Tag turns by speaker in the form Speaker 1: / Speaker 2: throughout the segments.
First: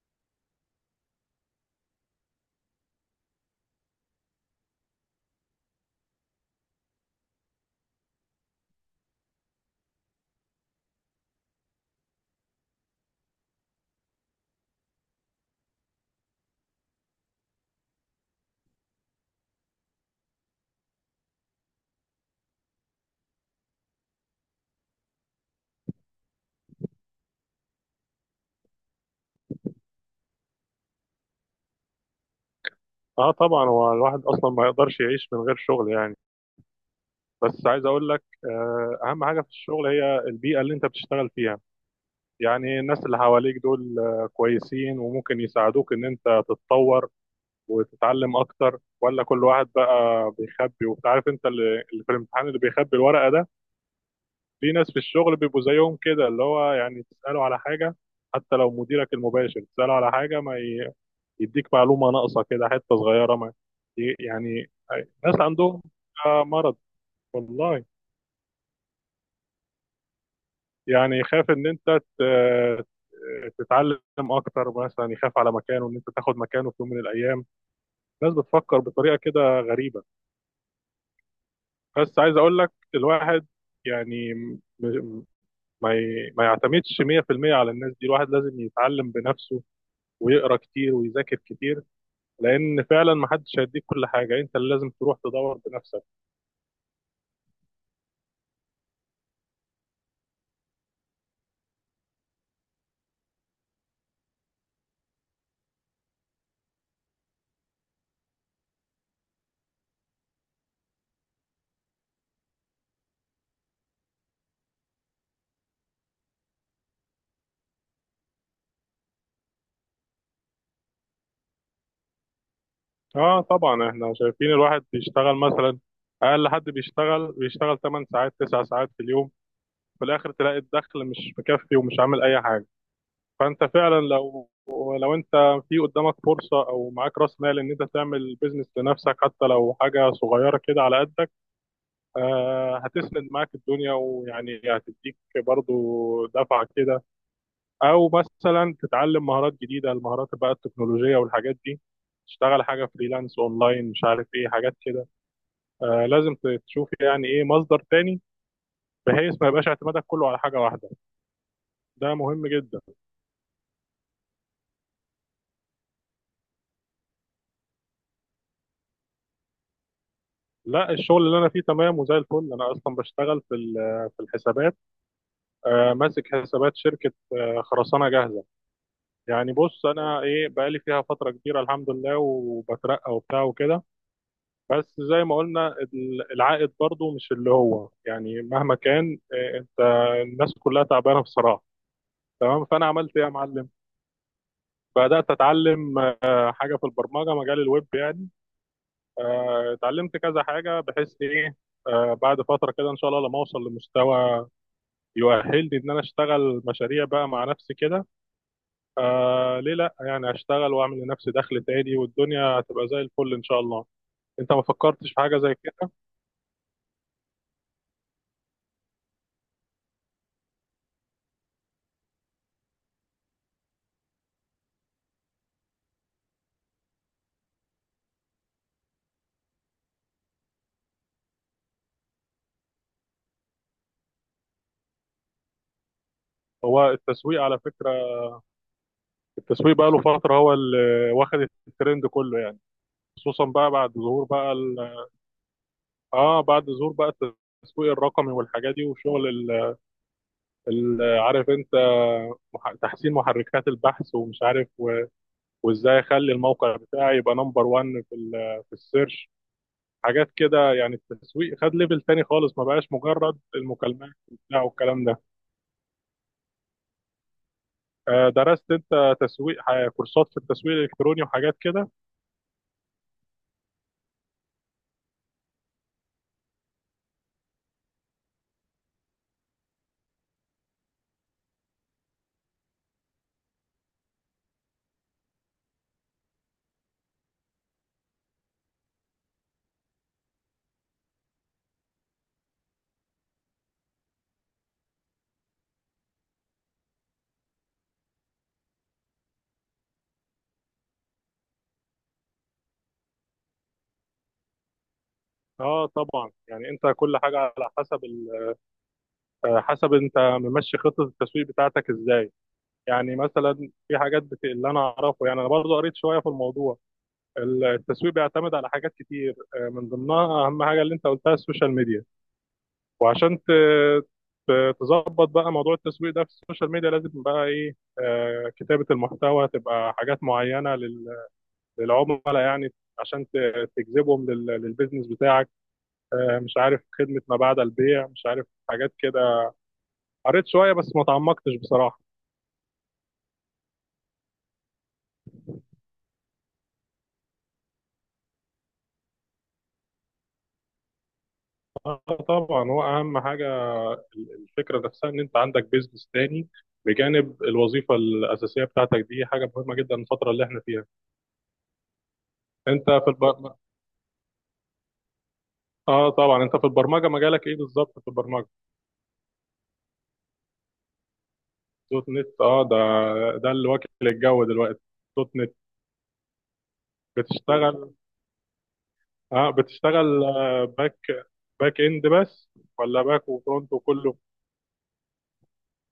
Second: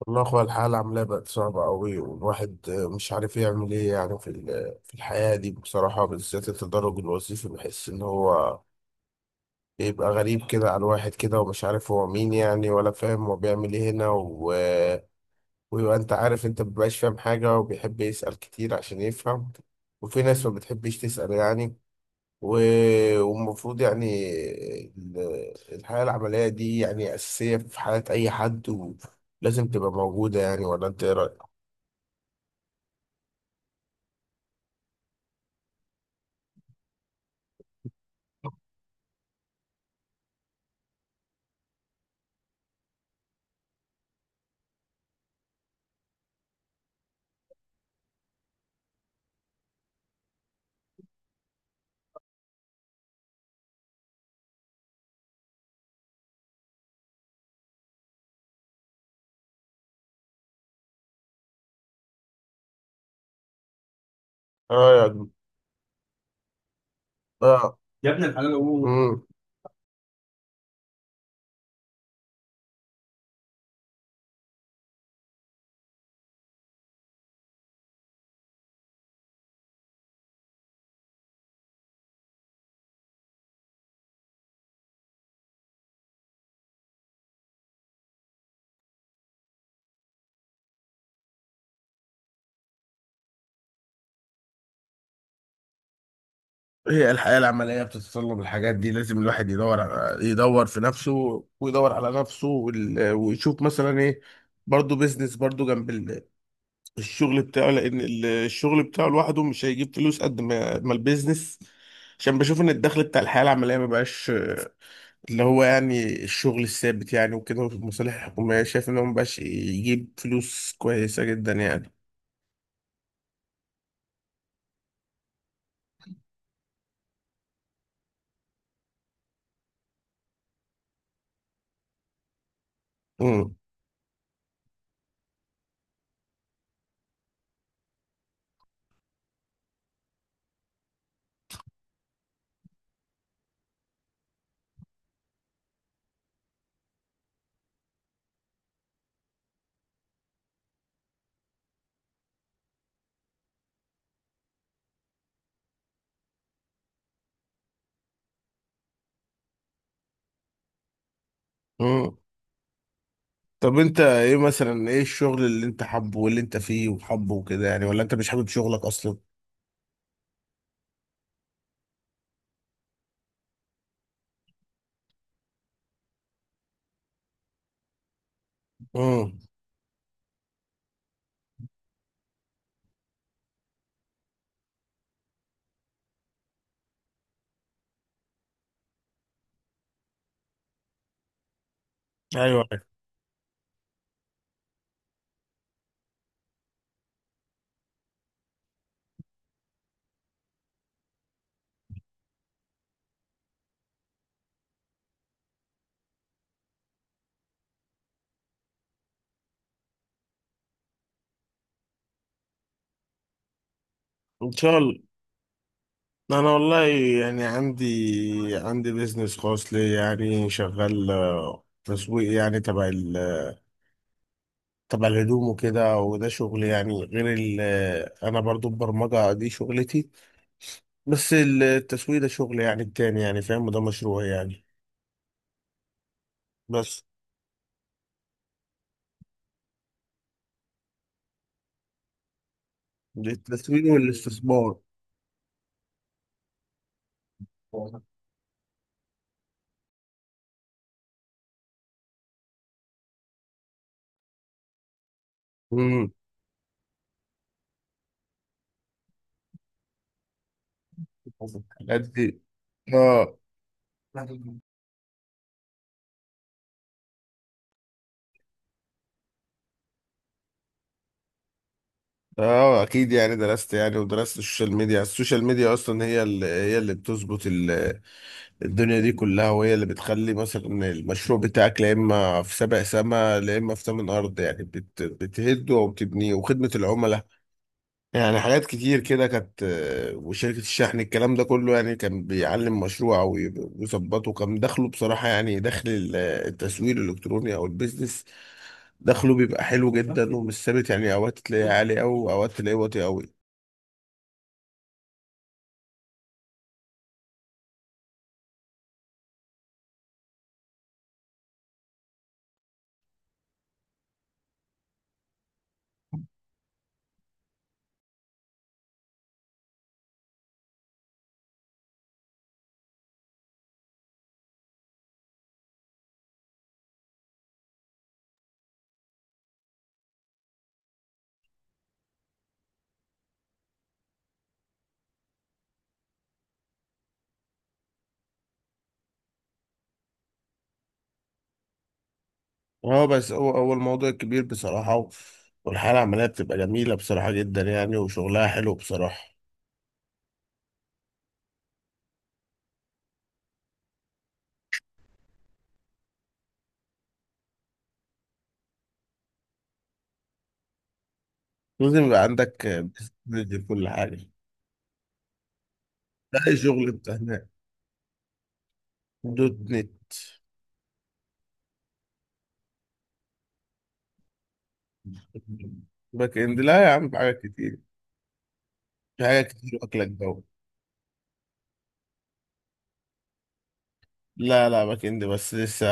Speaker 1: والله يا اخويا، الحالة عاملة بقت صعبة أوي. والواحد مش عارف يعمل إيه يعني في الحياة دي بصراحة. بالذات التدرج الوظيفي بحس إن هو بيبقى غريب كده على الواحد كده، ومش عارف هو مين يعني، ولا فاهم هو بيعمل إيه هنا ويبقى أنت عارف أنت مبيبقاش فاهم حاجة، وبيحب يسأل كتير عشان يفهم. وفي ناس ما بتحبش تسأل يعني. و... والمفروض يعني ال- الحياة العملية دي يعني أساسية في حياة أي حد لازم تبقى موجودة يعني. ولا انت ايه رأيك؟
Speaker 2: اه، طبعا هو الواحد اصلا ما يقدرش يعيش من غير شغل يعني. بس عايز اقول لك اهم حاجه في الشغل هي البيئه اللي انت بتشتغل فيها. يعني الناس اللي حواليك دول كويسين وممكن يساعدوك ان انت تتطور وتتعلم اكتر، ولا كل واحد بقى بيخبي، وانت عارف انت اللي في الامتحان اللي بيخبي الورقه ده. في ناس في الشغل بيبقوا زيهم كده، اللي هو يعني تساله على حاجه، حتى لو مديرك المباشر تساله على حاجه ما يديك معلومة ناقصة كده حتة صغيرة ما يعني،
Speaker 1: اه، يعني.
Speaker 2: ناس عندهم مرض،
Speaker 1: اه،
Speaker 2: والله.
Speaker 1: يا ابن الحلال، قول مم.
Speaker 2: يعني يخاف ان انت تتعلم اكتر، مثلا يخاف على مكانه ان انت تاخد مكانه في يوم من الايام. الناس بتفكر بطريقة كده غريبة. بس عايز اقول لك الواحد يعني ما يعتمدش 100% على الناس دي، الواحد لازم يتعلم بنفسه ويقرا كتير ويذاكر كتير، لان فعلا ما حدش هيديك كل حاجة، انت اللي لازم تروح تدور بنفسك.
Speaker 1: هي الحياة العملية بتتطلب الحاجات دي. لازم الواحد يدور في نفسه، ويدور على نفسه، ويشوف مثلا ايه. برضه بيزنس برضه جنب الشغل بتاعه، لأن الشغل بتاعه لوحده مش هيجيب فلوس قد ما البيزنس. عشان بشوف ان الدخل بتاع الحياة العملية ما بقاش اللي هو يعني الشغل الثابت يعني، وكده في المصالح الحكومية، شايف ان هو ما بقاش يجيب فلوس كويسة جدا يعني.
Speaker 2: اه، طبعا احنا شايفين الواحد بيشتغل مثلا، اقل حد بيشتغل 8 ساعات 9 ساعات في اليوم، في الاخر تلاقي الدخل مش مكفي ومش عامل اي حاجه.
Speaker 1: مم.
Speaker 2: فانت فعلا لو انت في قدامك فرصه، او معاك راس مال، ان انت تعمل بيزنس لنفسك، حتى لو حاجه صغيره كده على قدك، هتسند معاك الدنيا ويعني هتديك برضو دفعه كده. او مثلا تتعلم مهارات جديده، المهارات بقى التكنولوجيه والحاجات دي، تشتغل حاجه فريلانس اونلاين، مش عارف ايه حاجات كده. لازم تشوف يعني ايه مصدر تاني، بحيث ما يبقاش اعتمادك كله على حاجه واحده. ده
Speaker 1: مم.
Speaker 2: مهم جدا.
Speaker 1: طب انت ايه، مثلا ايه الشغل اللي انت حابه، واللي انت فيه وحابه وكده يعني، ولا انت مش حابب شغلك اصلا؟
Speaker 2: لا، الشغل اللي انا فيه تمام وزي الفل، انا اصلا بشتغل في في الحسابات، ماسك حسابات شركه خرسانه جاهزه.
Speaker 1: امم.
Speaker 2: يعني بص انا ايه، بقالي فيها فتره كبيره الحمد لله، وبترقى وبتاع وكده. بس زي ما قلنا العائد برضو مش اللي هو يعني، مهما كان انت، الناس كلها تعبانه بصراحه.
Speaker 1: ايوه،
Speaker 2: تمام
Speaker 1: ايوه.
Speaker 2: فانا عملت ايه يا معلم، بدات اتعلم حاجه في البرمجه، مجال الويب يعني. اتعلمت كذا حاجة بحيث إيه، بعد فترة كده إن شاء الله لما أوصل لمستوى يؤهلني إن أنا أشتغل مشاريع بقى مع نفسي كده، ليه لأ يعني، أشتغل وأعمل لنفسي دخل تاني والدنيا هتبقى زي الفل إن شاء الله.
Speaker 1: ان
Speaker 2: أنت ما
Speaker 1: شاء الله.
Speaker 2: فكرتش في حاجة زي كده؟
Speaker 1: انا والله يعني عندي بيزنس خاص لي يعني شغال، تسويق يعني، تبع تبع الهدوم وكده. وده شغل يعني غير ال آه، انا برضو البرمجة دي شغلتي. بس التسويق ده شغل يعني التاني، يعني فاهم، وده مشروع يعني.
Speaker 2: هو
Speaker 1: بس
Speaker 2: التسويق على فكرة، التسويق بقى له فترة هو اللي واخد الترند كله يعني، خصوصا بقى
Speaker 1: التسويق والاستثمار.
Speaker 2: بعد ظهور بقى التسويق الرقمي والحاجات دي، وشغل عارف أنت تحسين محركات البحث ومش عارف، وازاي
Speaker 1: امم.
Speaker 2: اخلي الموقع بتاعي يبقى نمبر 1 في السيرش، حاجات كده يعني. التسويق خد
Speaker 1: الحاجات
Speaker 2: ليفل تاني
Speaker 1: دي.
Speaker 2: خالص، ما بقاش
Speaker 1: اه،
Speaker 2: مجرد المكالمات وبتاع والكلام ده. درست انت تسويق، كورسات في التسويق الالكتروني وحاجات كده؟
Speaker 1: اه، اكيد يعني درست يعني، ودرست السوشيال ميديا. السوشيال ميديا اصلا هي اللي بتظبط الدنيا دي كلها، وهي اللي بتخلي مثلا المشروع بتاعك لا اما في سبع سما لا اما في ثمن ارض. يعني بتهده وبتبنيه، وخدمة العملاء، يعني حاجات كتير كده كانت، وشركة الشحن، الكلام ده كله يعني كان بيعلم مشروع ويظبطه. كان دخله بصراحة، يعني دخل التسويق الالكتروني او البيزنس، دخله بيبقى حلو جدا ومش ثابت. يعني اوقات تلاقيه عالي قوي، اوقات تلاقيه واطي قوي.
Speaker 2: اه، طبعا يعني انت كل حاجه على حسب ال... آه، حسب انت ممشي خطه التسويق بتاعتك ازاي. يعني مثلا في حاجات اللي انا اعرفه يعني، انا برضو قريت شويه في الموضوع. التسويق بيعتمد على حاجات كتير، من ضمنها اهم حاجه اللي انت قلتها السوشيال ميديا. وعشان تظبط بقى موضوع التسويق ده في السوشيال ميديا لازم بقى ايه، كتابة المحتوى، تبقى حاجات معينة للعملاء يعني، عشان تجذبهم للبيزنس بتاعك، مش عارف خدمة ما بعد البيع، مش عارف حاجات كده. قريت شوية بس ما تعمقتش بصراحة.
Speaker 1: اه، بس هو الموضوع كبير بصراحة، والحالة العملية بتبقى جميلة بصراحة جدا يعني، وشغلها حلو بصراحة.
Speaker 2: آه، طبعا هو أهم حاجة، الفكرة نفسها إن أنت عندك بيزنس تاني بجانب الوظيفة الأساسية بتاعتك دي، حاجة مهمة جدا الفترة اللي احنا فيها.
Speaker 1: لازم يبقى عندك
Speaker 2: أنت في الب...
Speaker 1: بيزنس، كل حاجة.
Speaker 2: اه،
Speaker 1: ده
Speaker 2: طبعا
Speaker 1: أي
Speaker 2: انت في
Speaker 1: شغل
Speaker 2: البرمجه
Speaker 1: بتاع
Speaker 2: مجالك
Speaker 1: هناك.
Speaker 2: ايه بالظبط، في البرمجه؟
Speaker 1: دوت نت.
Speaker 2: دوت نت، ده اللي واكل الجو دلوقتي، دوت نت.
Speaker 1: باك اند، لا يا عم، في حاجات كتير،
Speaker 2: بتشتغل
Speaker 1: في
Speaker 2: اه
Speaker 1: حاجات كتير واكلة
Speaker 2: بتشتغل
Speaker 1: الجو.
Speaker 2: باك اند بس، ولا باك وفرونت وكله؟
Speaker 1: لا، لا، باك اند بس لسه.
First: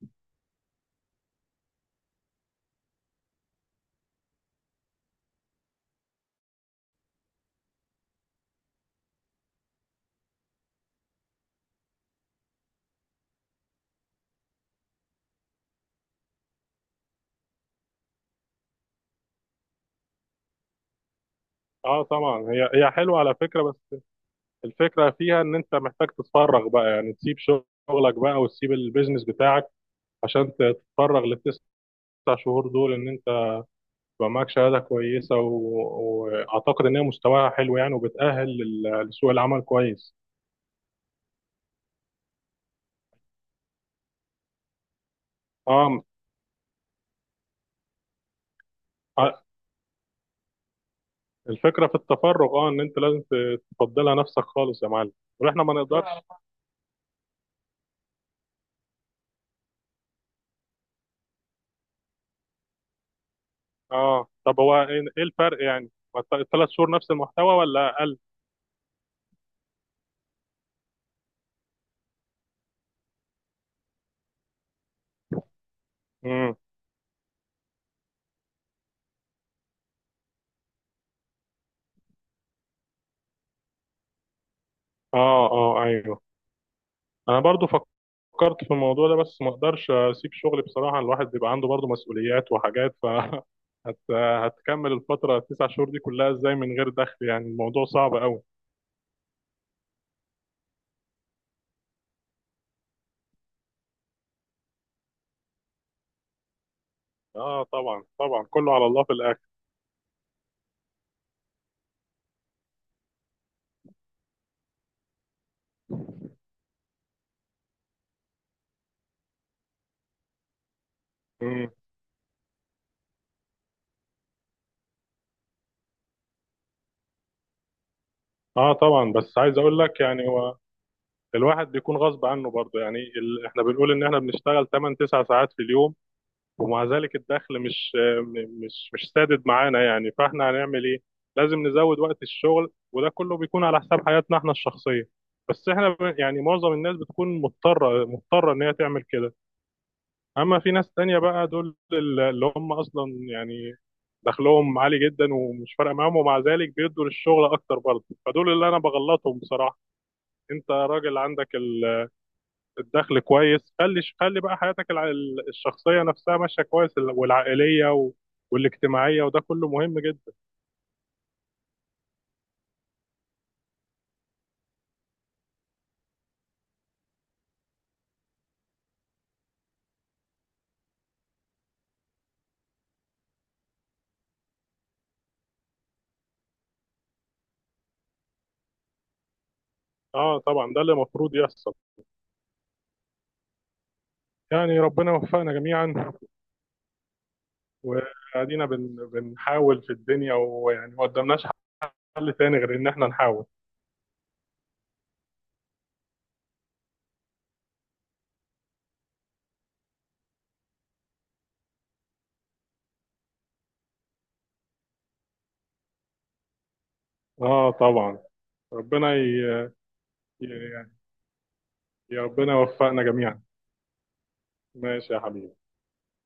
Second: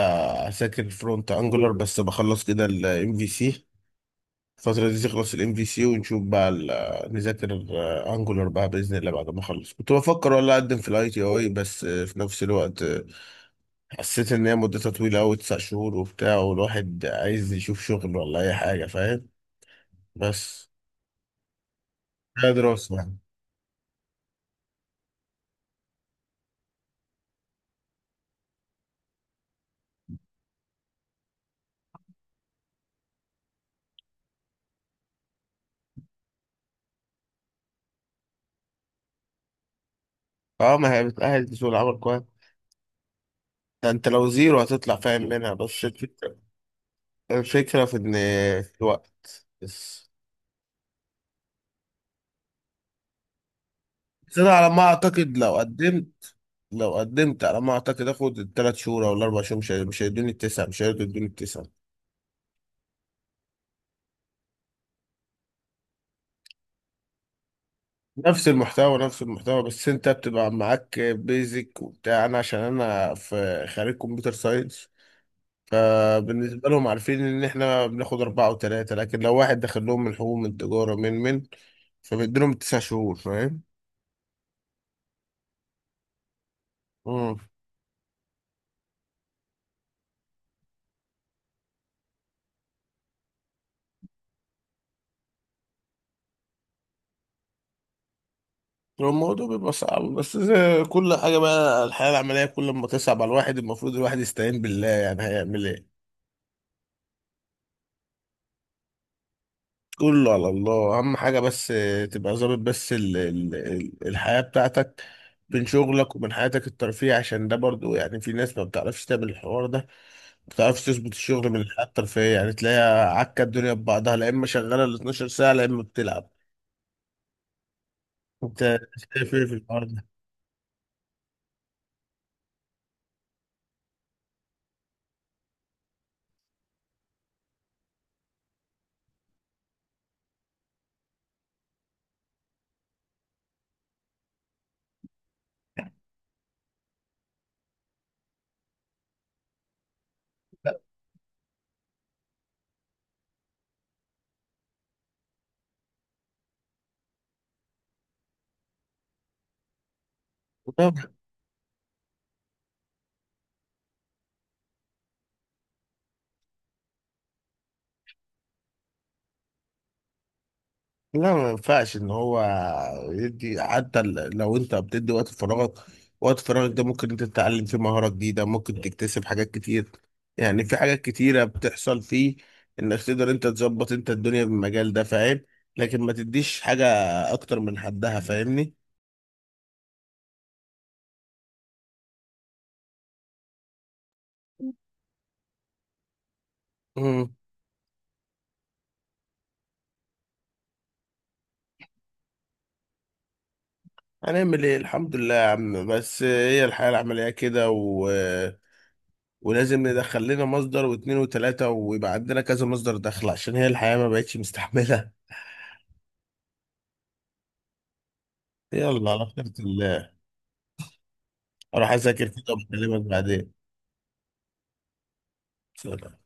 Speaker 1: ساكن فرونت انجولار، بس بخلص كده الام في سي. الفترة دي تخلص الام في سي، ونشوف بقى نذاكر انجولار بقى باذن الله. بعد ما اخلص كنت بفكر والله اقدم في الاي تي اي. بس في نفس الوقت، حسيت ان هي مدتها طويلة قوي، 9 شهور وبتاع، والواحد عايز يشوف شغل ولا اي حاجة، فاهم. بس
Speaker 2: اه، طبعا
Speaker 1: هي
Speaker 2: هي
Speaker 1: دراسة يعني.
Speaker 2: حلوه على فكره، بس الفكره فيها ان انت محتاج تتفرغ بقى، يعني تسيب شغلك بقى وتسيب البيزنس بتاعك عشان تتفرغ للتسع شهور دول، ان انت يبقى معاك شهاده كويسه واعتقد ان هي مستواها حلو يعني، وبتاهل لسوق العمل كويس.
Speaker 1: اه، ما هي بتأهل لسوق العمل كويس. ده انت لو زيرو هتطلع فاهم منها. بس
Speaker 2: اه،
Speaker 1: الفكرة، الفكرة في ان، في
Speaker 2: ع-
Speaker 1: الوقت بس.
Speaker 2: الفكرة في التفرغ، ان انت لازم تفضلها
Speaker 1: بس
Speaker 2: نفسك
Speaker 1: انا على ما
Speaker 2: خالص يا معلم،
Speaker 1: اعتقد لو
Speaker 2: واحنا ما نقدرش
Speaker 1: قدمت
Speaker 2: اه
Speaker 1: لو قدمت على ما اعتقد اخد ال3 شهور او ال4 شهور. مش هيدوني التسعه، مش هيرضوا يدوني التسعه.
Speaker 2: اه، طب هو ايه الفرق يعني، الثلاث شهور نفس المحتوى ولا اقل؟
Speaker 1: نفس المحتوى، نفس المحتوى، بس انت بتبقى معاك بيزك وبتاع. انا عشان انا في خريج كمبيوتر ساينس،
Speaker 2: امم،
Speaker 1: فبالنسبه لهم عارفين ان احنا بناخد اربعه وثلاثه. لكن لو واحد داخل لهم من حقوق، من تجاره، من فبيديلهم ال9 شهور، فاهم.
Speaker 2: اه، اه، ايوه. انا برضو فكرت في الموضوع ده، بس ما اقدرش اسيب شغلي بصراحة، الواحد بيبقى عنده برضو مسؤوليات وحاجات، ف هتكمل الفترة التسع شهور دي كلها ازاي من غير دخل يعني؟ الموضوع صعب قوي.
Speaker 1: هو الموضوع بيبقى صعب، بس زي كل حاجة بقى، الحياة العملية كل ما تصعب على الواحد، المفروض الواحد يستعين بالله. يعني هيعمل ايه،
Speaker 2: اه، طبعا طبعا، كله على الله في الاخر.
Speaker 1: كله على الله. أهم حاجة بس تبقى ظابط بس ال الحياة بتاعتك بين شغلك وبين حياتك الترفيه. عشان ده برضو يعني، في ناس ما بتعرفش تعمل الحوار ده، ما بتعرفش تظبط الشغل من
Speaker 2: امم.
Speaker 1: الحياة الترفيهية. يعني تلاقيها عكة، الدنيا ببعضها، لا إما شغالة ال 12 ساعة، لا إما بتلعب.
Speaker 2: اه،
Speaker 1: أنت
Speaker 2: طبعا
Speaker 1: شايف
Speaker 2: بس
Speaker 1: إيه في
Speaker 2: عايز اقول
Speaker 1: الحوار
Speaker 2: لك يعني الواحد بيكون غصب عنه برضه، يعني احنا بنقول ان احنا بنشتغل 8 9 ساعات في اليوم، ومع ذلك الدخل مش م- مش مش سادد معانا يعني. فاحنا هنعمل ايه؟ لازم نزود وقت الشغل، وده كله بيكون على حساب حياتنا احنا الشخصية. بس احنا يعني معظم الناس بتكون مضطرة مضطرة ان هي تعمل كده. اما في ناس تانية بقى، دول اللي هم اصلا يعني دخلهم عالي جدا ومش فارقة معاهم، ومع ذلك بيدوا للشغل اكتر برضه، فدول اللي انا بغلطهم بصراحة. انت
Speaker 1: ده؟
Speaker 2: راجل عندك الدخل كويس، خلي خلي بقى حياتك الشخصية نفسها ماشية كويس، والعائلية والاجتماعية، وده كله مهم جدا.
Speaker 1: لا، ما ينفعش ان هو يدي، حتى لو انت بتدي وقت فراغك، وقت فراغك ده ممكن انت تتعلم فيه مهارة جديدة، ممكن تكتسب حاجات كتير. يعني في حاجات كتيرة بتحصل فيه، انك تقدر انت تظبط انت الدنيا بالمجال ده، فاهم. لكن ما تديش حاجة اكتر من حدها، فاهمني.
Speaker 2: اه، طبعا ده اللي المفروض يحصل، يعني ربنا يوفقنا جميعا.
Speaker 1: امم.
Speaker 2: وادينا بنحاول في الدنيا، ويعني ما قدامناش حل تاني غير ان احنا نحاول.
Speaker 1: هنعمل ايه، الحمد لله يا عم. بس هي الحياة العملية كده، ولازم ندخل لنا مصدر واتنين وتلاتة، ويبقى عندنا كذا مصدر دخل، عشان هي الحياة ما بقتش مستحملة.
Speaker 2: اه، طبعا
Speaker 1: يلا
Speaker 2: ربنا
Speaker 1: على خيرة الله،
Speaker 2: ي...
Speaker 1: اروح
Speaker 2: يا
Speaker 1: اذاكر كده،
Speaker 2: ربنا
Speaker 1: وبكلمك
Speaker 2: يوفقنا جميعا،
Speaker 1: بعدين.
Speaker 2: ماشي يا حبيبي.
Speaker 1: سلام.